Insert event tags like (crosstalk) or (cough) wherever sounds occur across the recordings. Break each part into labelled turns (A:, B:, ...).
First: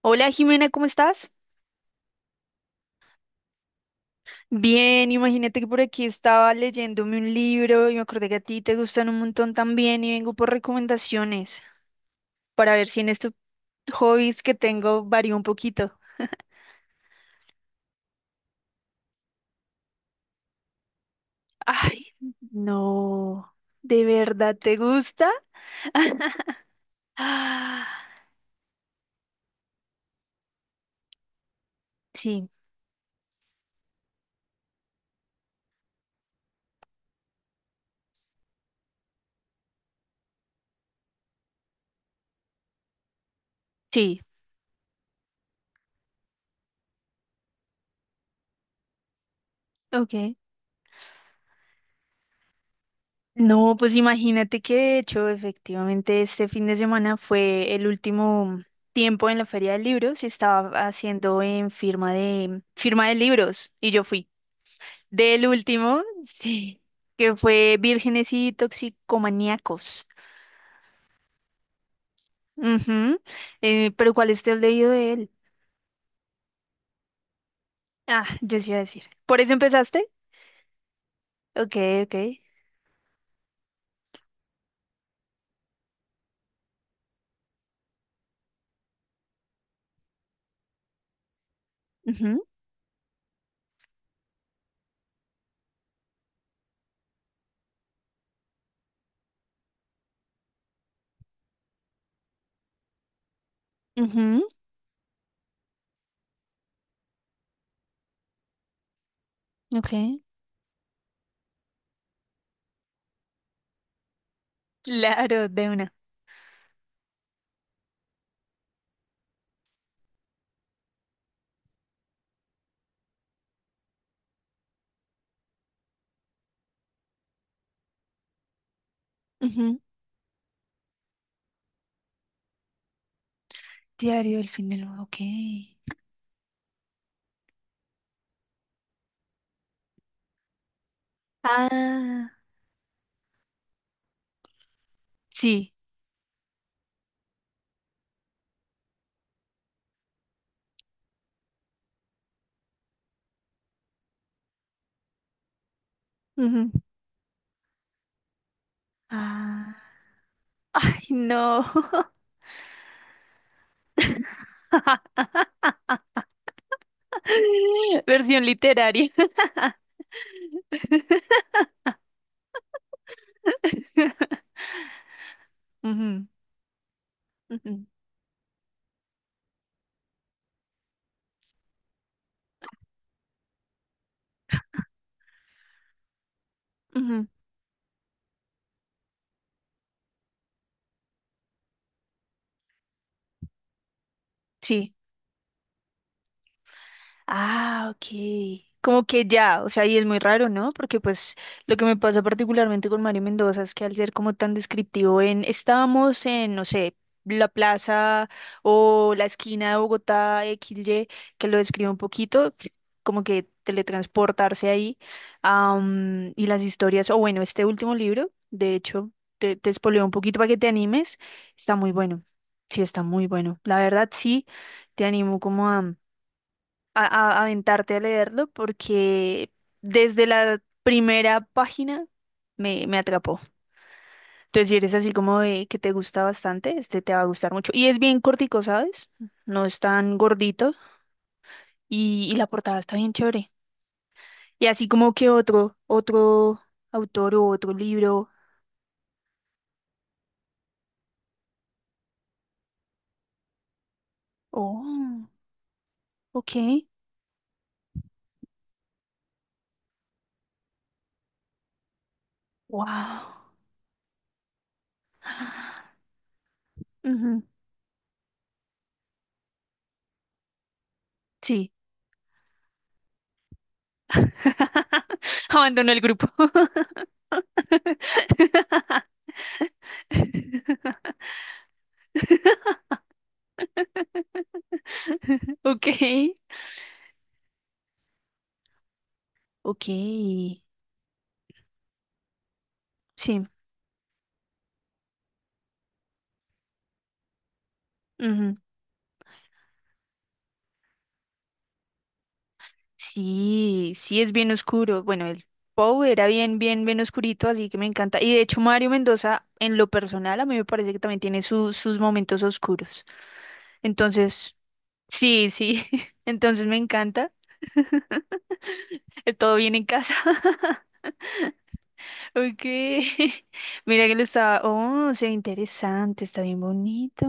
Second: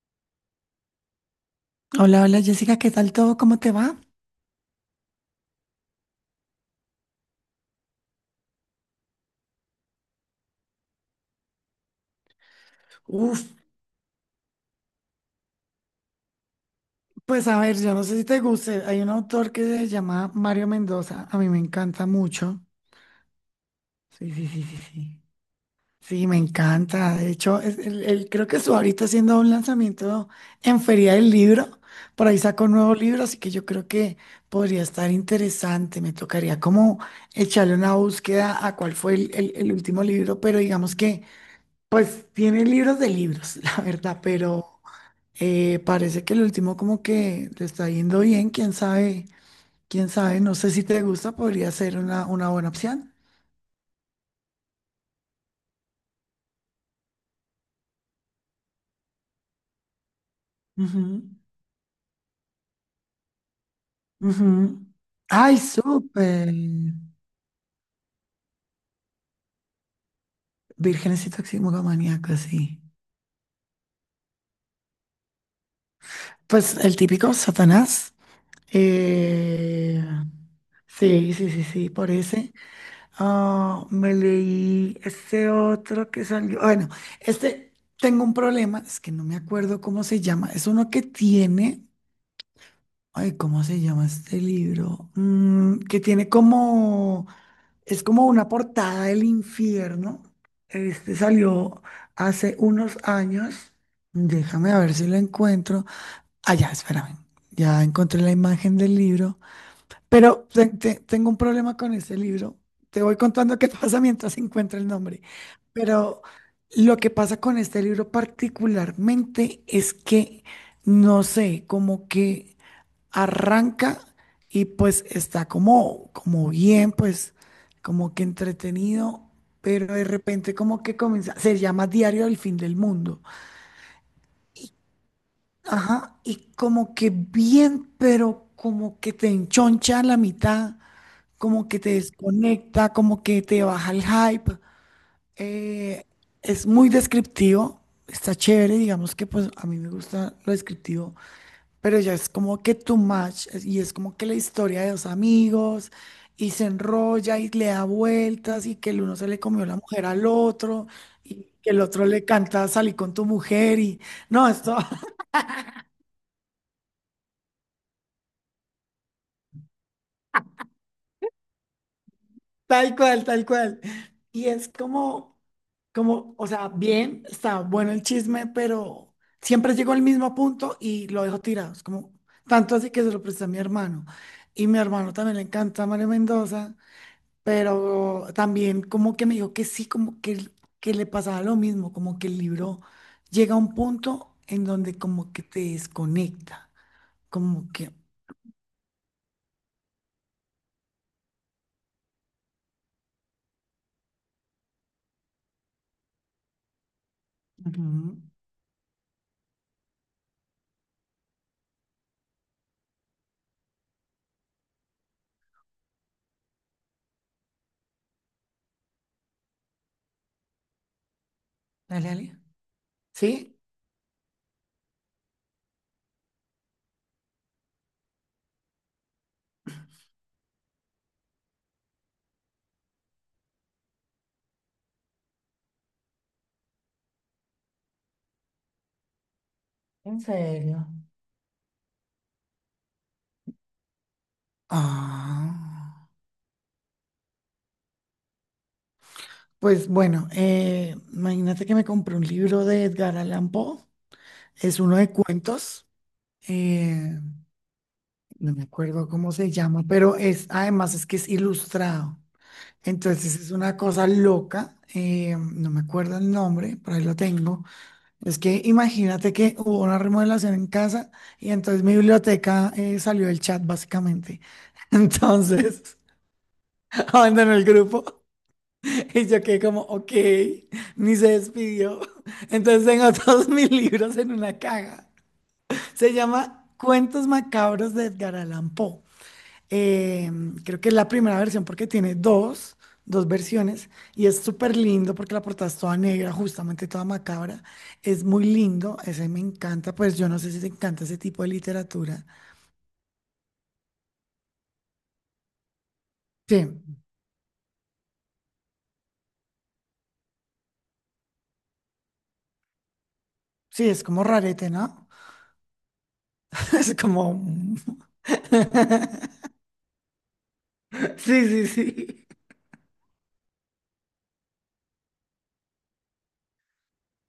A: Hola Jimena, ¿cómo estás?
B: Hola, hola Jessica, ¿qué tal todo? ¿Cómo te va?
A: Bien, imagínate que por aquí estaba leyéndome un libro y me acordé que a ti te gustan un montón también y vengo por recomendaciones para ver si en estos
B: Uf,
A: hobbies que tengo varío un poquito.
B: pues a ver, yo no sé si te guste. Hay un autor que se llama Mario Mendoza. A mí me encanta
A: Ay,
B: mucho.
A: no, ¿de
B: Sí, sí,
A: verdad
B: sí,
A: te
B: sí, sí.
A: gusta? (gasps)
B: Sí, me encanta. De hecho, es-
A: Ah,
B: él, él creo que estuvo ahorita haciendo un lanzamiento en Feria del Libro. Por ahí
A: sí,
B: sacó un nuevo libro, así que yo creo que podría estar interesante. Me tocaría como echarle una búsqueda a cuál fue el último libro, pero digamos que pues tiene libros de libros, (laughs) la verdad,
A: sí,
B: pero... parece que el último como que le está yendo bien, quién
A: ok.
B: sabe, no sé si te gusta, podría ser una buena opción.
A: No, pues imagínate que de hecho, efectivamente, este fin de semana fue el último tiempo en la Feria del Libro, se estaba
B: Ujú,
A: haciendo en firma de libros y yo fui
B: ujú.
A: del
B: Ay,
A: último, (laughs)
B: súper.
A: sí, que fue Vírgenes y Toxicomaníacos.
B: Vírgenes y toxicomaníacos, sí.
A: Ujú. Pero ¿cuál es el leído de él?
B: Pues el típico Satanás.
A: Ah, yo sí iba a decir. ¿Por eso
B: Eh,
A: empezaste?
B: sí, sí, sí,
A: Ok,
B: sí, por
A: ok.
B: ese. Ah, me leí este otro que salió. Bueno, este tengo un problema, es que no me acuerdo cómo se llama. Es uno que tiene.
A: Ujú,
B: Ay, ¿cómo se llama este libro? Que tiene como, es como una portada del infierno. Este salió hace unos años.
A: ujú,
B: Déjame a ver si lo encuentro. Ah, ya, espérame. Ya encontré la imagen del libro.
A: ok.
B: Pero tengo un problema con este libro. Te voy contando qué (laughs) pasa mientras encuentro el nombre.
A: Claro, de una.
B: Pero lo que pasa con este libro particularmente es que no sé, como que arranca y pues está como, bien, pues como que entretenido,
A: Ujú.
B: pero de repente como que comienza, se llama Diario del Fin del Mundo.
A: Diario del Fin
B: Y,
A: del Mundo, ok.
B: ajá, y como que bien, pero como que te enchoncha a la mitad, como que te
A: Ah.
B: desconecta, como que te baja el hype.
A: Sí.
B: Eh, es muy descriptivo, está chévere, digamos que pues a mí me gusta lo descriptivo. Pero ya es como que too much, y es como que la historia de dos amigos y se
A: Ujú.
B: enrolla y le da vueltas y que el uno se le comió
A: Ay,
B: la mujer al otro y
A: no.
B: que el otro le canta "salí con tu mujer", y no, esto (laughs)
A: (laughs) Versión literaria. (laughs)
B: tal cual, tal cual. Y es como,
A: Ujú,
B: como, o sea, bien, está
A: ujú,
B: bueno el chisme, pero siempre llego al mismo punto y lo dejo tirado. Es como, tanto así que se lo presté a mi hermano. Y mi hermano también le encanta Mario Mendoza,
A: ujú.
B: pero también como que me dijo que sí, como que, que le pasaba lo mismo, como que el libro llega a un punto en
A: Sí.
B: donde como que te desconecta, como
A: Ah,
B: que...
A: ok. Como que ya, o sea, y es muy raro, ¿no? Porque pues lo que me pasa particularmente con Mario Mendoza es que al ser como tan descriptivo estábamos en, no sé, la
B: Ujú.
A: plaza o la esquina de Bogotá XY, que lo describe un poquito, como que teletransportarse ahí. Am, y las historias, o bueno, este último libro, de hecho, te spoileo un poquito para que te animes, está muy
B: Dale,
A: bueno.
B: dale.
A: Sí, está muy
B: ¿Sí?
A: bueno. La verdad, sí, te animo como aventarte a leerlo porque desde la primera página me atrapó. Entonces, si eres así como de que te gusta bastante, este te va a gustar mucho. Y es bien cortico, ¿sabes? No es tan
B: ¿En
A: gordito
B: serio?
A: y la portada está bien chévere. Y así como que otro,
B: Ah,
A: otro autor o otro libro.
B: pues bueno, imagínate que me compré un libro de Edgar Allan Poe, es uno de
A: Oh,
B: cuentos,
A: ok.
B: eh, no me acuerdo cómo se llama, pero además es que es ilustrado. Entonces
A: Wow.
B: es una cosa loca, no me acuerdo el nombre, por ahí lo
A: Ujú,
B: tengo. Es que imagínate que hubo una remodelación en casa y
A: sí.
B: entonces mi biblioteca salió del chat básicamente. (laughs)
A: (laughs) Abandonó
B: Entonces
A: el grupo.
B: (laughs) abandonó el grupo y yo quedé como, ok,
A: (laughs)
B: ni se despidió. (laughs) Entonces tengo todos mis libros en una caja.
A: Ok.
B: Se llama Cuentos Macabros de Edgar Allan Poe.
A: Ok.
B: Eh, creo que es la primera versión porque tiene dos
A: Sí.
B: versiones, y es súper lindo porque la portada es toda negra, justamente toda macabra. Es muy
A: Ujú.
B: lindo, ese me encanta, pues yo no sé si te encanta ese tipo de literatura.
A: Sí, sí es bien oscuro. Bueno, el Pou era
B: Sí,
A: bien, bien, bien oscurito, así que me encanta. Y de hecho, Mario Mendoza, en lo personal, a mí me parece que también tiene sus momentos oscuros.
B: sí, es como
A: Entonces,
B: rarete, ¿no?
A: sí, sí. (laughs) Entonces
B: (laughs)
A: me
B: Es
A: encanta.
B: como... mm. (laughs)
A: Todo bien en casa. (laughs)
B: Sí, sí, sí.
A: Ok. (laughs) Mira que lo está. Oh, se ve interesante, está bien bonito.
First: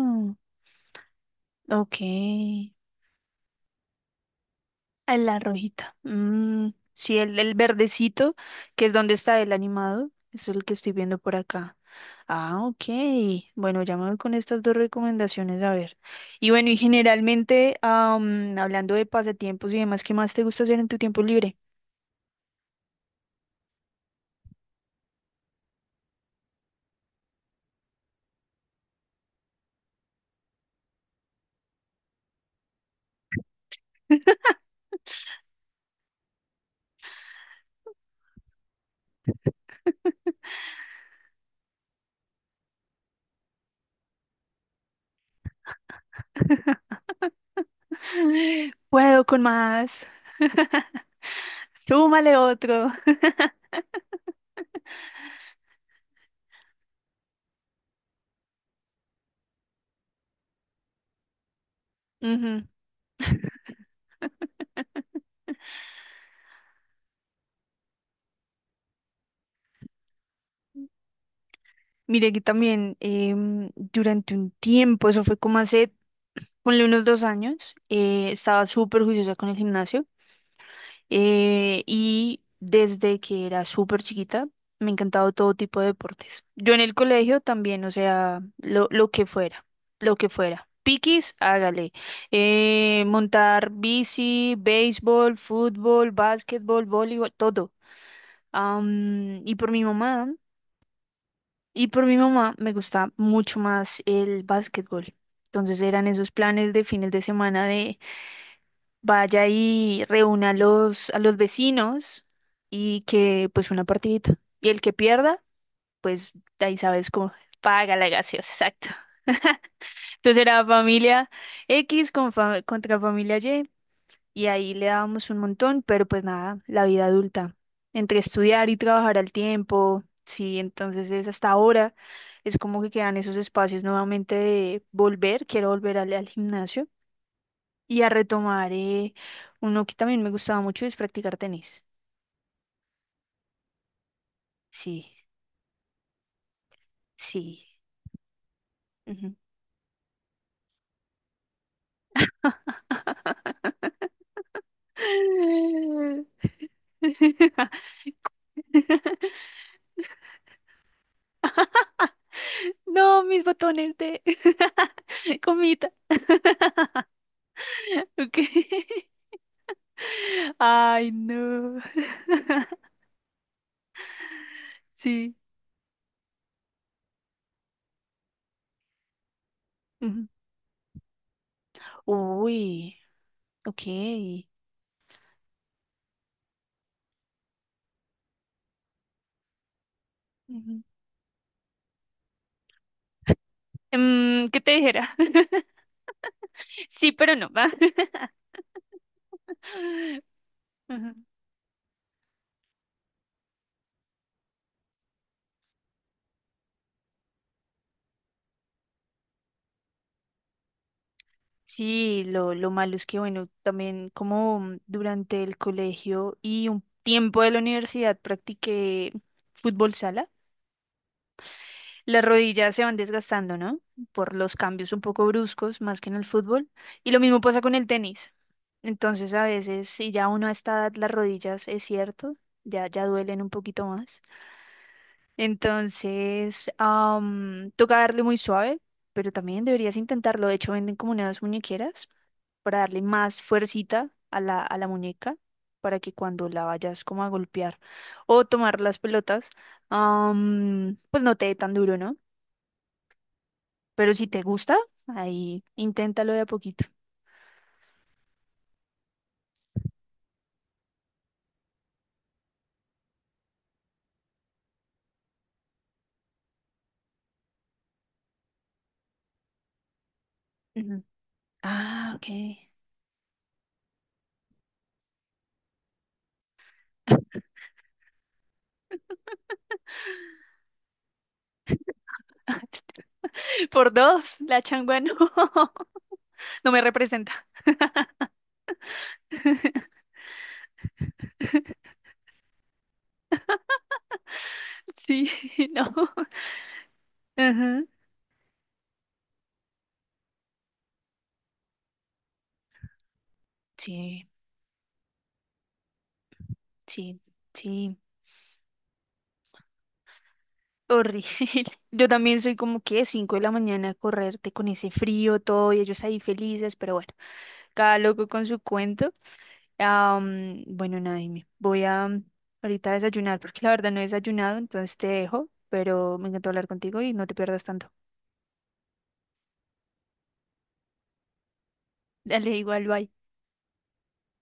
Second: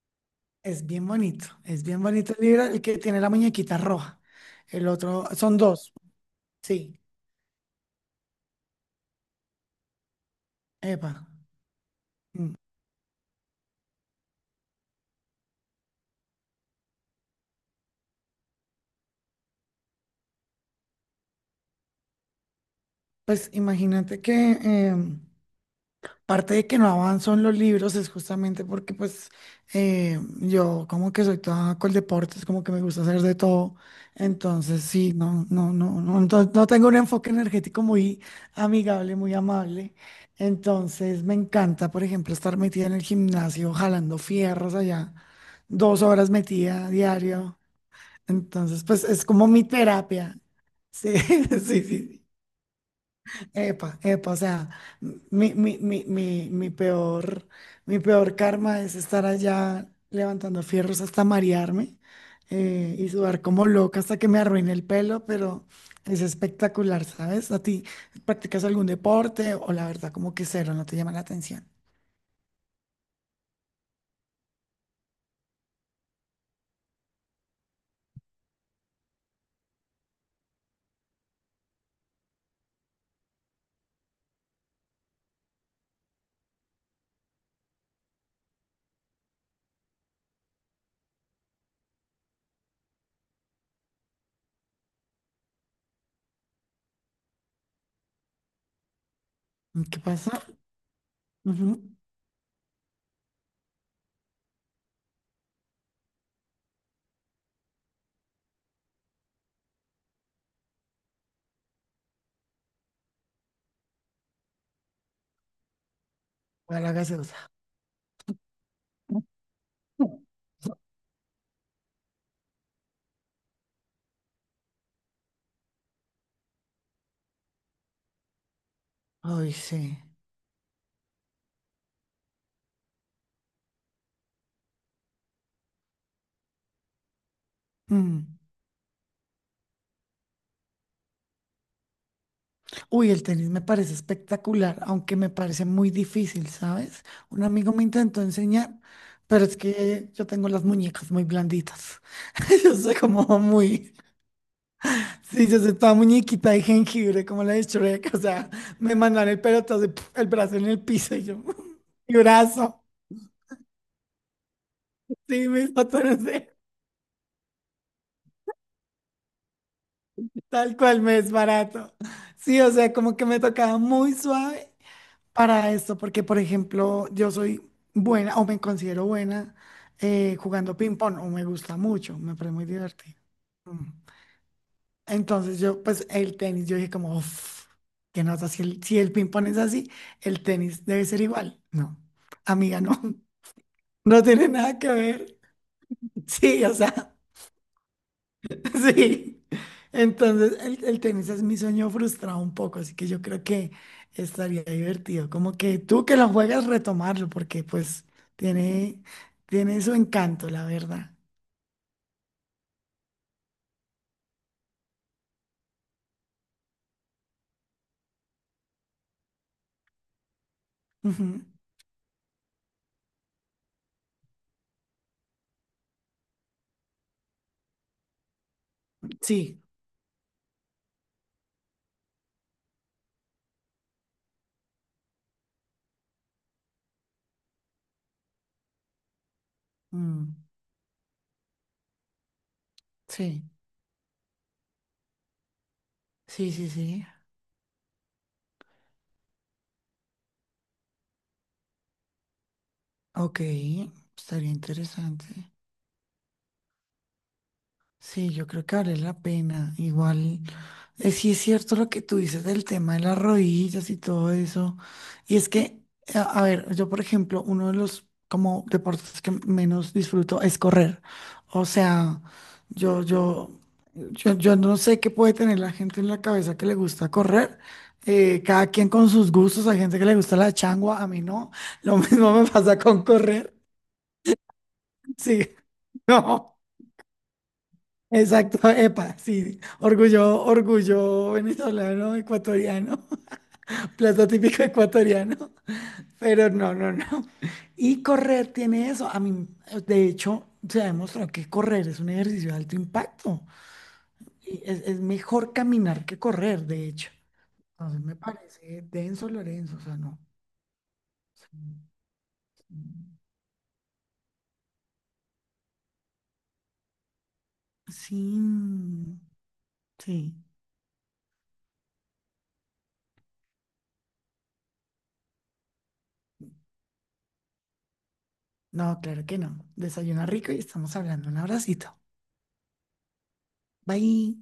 B: Es
A: Ok.
B: bien bonito el libro, el que tiene la muñequita roja. El
A: Ah,
B: otro,
A: la
B: son dos,
A: rojita. Mm,
B: sí,
A: sí, el verdecito, que es donde está el animado. Es el que estoy
B: epa.
A: viendo por acá.
B: Mm.
A: Ah, ok. Bueno, ya me voy con estas dos recomendaciones a ver. Y bueno, y generalmente, hablando de pasatiempos y demás, ¿qué más te gusta hacer en tu tiempo libre?
B: Pues imagínate que em, Parte de que no avanzo en los libros es justamente porque pues yo como que soy toda con deportes, como que me gusta hacer de todo.
A: (laughs)
B: Entonces sí, no, no, no, no, no, no tengo un enfoque energético muy amigable, muy amable. Entonces me encanta, por ejemplo, estar metida en el gimnasio, jalando fierros allá, dos horas metida diario. Entonces pues
A: Puedo
B: es
A: con
B: como mi
A: más.
B: terapia. Sí, (laughs) sí, sí, sí.
A: Súmale otro.
B: Epa, epa, o sea, mi, mi, mi, mi, mi peor, mi peor karma es estar allá levantando fierros hasta marearme,
A: Ujú.
B: y sudar como loca hasta que me arruine el pelo, pero es espectacular, ¿sabes? ¿A ti practicas algún deporte o la verdad como que cero, no te llama la atención?
A: Mire que también durante un tiempo, eso fue como hace, ponle unos dos años, estaba súper juiciosa con el gimnasio. Y desde que era súper chiquita me ha encantado todo tipo de deportes. Yo en el colegio también, o sea, lo que fuera, lo que fuera. Piquis, hágale. Montar bici, béisbol, fútbol, básquetbol, voleibol, todo. Am, y por mi
B: ¿Qué
A: mamá,
B: pasa?
A: y
B: Ujú.
A: por mi mamá me gusta mucho más el básquetbol. Entonces eran esos planes de fines de semana de vaya y reúna a a los vecinos y que pues una partidita. Y el que pierda, pues de ahí
B: Voy a la
A: sabes cómo
B: gaseosa.
A: paga la gaseosa, exacto. (laughs) Entonces era familia X contra familia Y y ahí le dábamos un montón, pero pues nada, la vida adulta, entre estudiar y trabajar al
B: Ay, sí.
A: tiempo, sí, entonces es hasta ahora, es como que quedan esos espacios nuevamente de volver, quiero volver al gimnasio y a
B: Mm.
A: retomar uno que también me gustaba mucho es practicar tenis.
B: Uy, el tenis me parece espectacular,
A: Sí,
B: aunque me parece muy difícil, ¿sabes? Un
A: sí.
B: amigo me intentó enseñar,
A: Ujú.
B: pero es que yo tengo las muñecas muy blanditas. (laughs) Yo soy como muy...
A: (laughs)
B: Sí, yo soy toda muñequita de jengibre, como la de Shrek. O sea, me mandan el pelotazo, y ¡puf! El brazo en el piso y yo... (laughs) Mi brazo.
A: No, mis botones de (laughs)
B: Sí, mis
A: comita.
B: botones,
A: (laughs) Okay. (laughs)
B: (laughs) tal cual
A: Ay,
B: me es
A: no.
B: barato. Sí, o sea, como que me tocaba muy suave
A: Sí.
B: para esto, porque por ejemplo, yo soy buena o me considero buena
A: Ujú.
B: jugando ping pong, o me gusta mucho, me parece muy
A: Uy,
B: divertido.
A: ok.
B: Mm. Entonces yo, pues el tenis, yo dije como, uff, qué nota, si el ping pong es así, el
A: Ujú.
B: tenis debe ser igual. No, amiga, no, (laughs) no
A: Mm,
B: tiene
A: ¿qué te
B: nada que
A: dijera?
B: ver.
A: (laughs)
B: Sí, o
A: Sí,
B: sea.
A: pero no. (laughs)
B: (laughs) Sí. Entonces, el
A: Va.
B: tenis es mi sueño frustrado un poco, así que yo creo que estaría divertido. Como que tú que lo juegas, retomarlo, porque pues tiene, tiene su encanto, la verdad.
A: Sí, lo malo es que, bueno, también como durante el colegio y un tiempo de la universidad practiqué fútbol sala,
B: Ujú.
A: las rodillas se van desgastando, ¿no? Por los cambios un poco bruscos, más que en el fútbol. Y lo mismo pasa con el tenis. Entonces, a
B: Sí,
A: veces, si ya uno a esta edad, las rodillas, es cierto, ya duelen un poquito más. Entonces, toca darle muy suave, pero también deberías
B: mm,
A: intentarlo. De hecho, venden como unas muñequeras para darle más
B: sí,
A: fuercita a a la muñeca para que cuando
B: sí,
A: la
B: sí,
A: vayas
B: sí.
A: como a golpear o tomar las pelotas, pues no te dé tan duro, ¿no?
B: Ok,
A: Pero si te
B: estaría
A: gusta,
B: interesante.
A: ahí inténtalo de a poquito.
B: Sí, yo creo que vale la pena. Igual. Sí es cierto lo que tú dices del tema de las rodillas y todo eso. Y es que, a ver, yo por ejemplo, uno de los como deportes que menos disfruto es correr.
A: Ujú.
B: O
A: Ah,
B: sea,
A: ok.
B: yo, yo, yo no sé qué puede tener la gente en la cabeza que le gusta correr. Cada quien con sus gustos, hay gente que le gusta la
A: (laughs)
B: changua, a mí no. Lo (laughs) mismo me pasa con correr.
A: Por dos, la changua no,
B: Sí. (laughs)
A: (laughs)
B: No,
A: no me representa.
B: exacto, epa, sí,
A: (laughs)
B: orgullo, orgullo venezolano, ecuatoriano. Plato típico
A: Sí,
B: ecuatoriano,
A: (laughs) no.
B: pero no, no, no.
A: Ajá.
B: Y correr tiene eso. A mí, de hecho, se ha demostrado que correr es un ejercicio de alto impacto.
A: Sí,
B: Y es mejor caminar que correr, de hecho.
A: sí, sí.
B: Entonces me parece denso, Lorenzo, o sea, no.
A: Horrible. (laughs) Yo también soy como que 5 de la mañana a correrte con ese frío, todo, y ellos ahí felices, pero bueno, cada
B: Sí,
A: loco con su cuento.
B: sí.
A: Bueno, nada, dime, voy a ahorita a desayunar, porque la verdad no he desayunado, entonces te dejo, pero me encantó hablar contigo y no te pierdas tanto.
B: No, claro que no. Desayuna rico y estamos hablando. Un abracito.
A: (laughs) Dale, igual, bye.
B: Bye.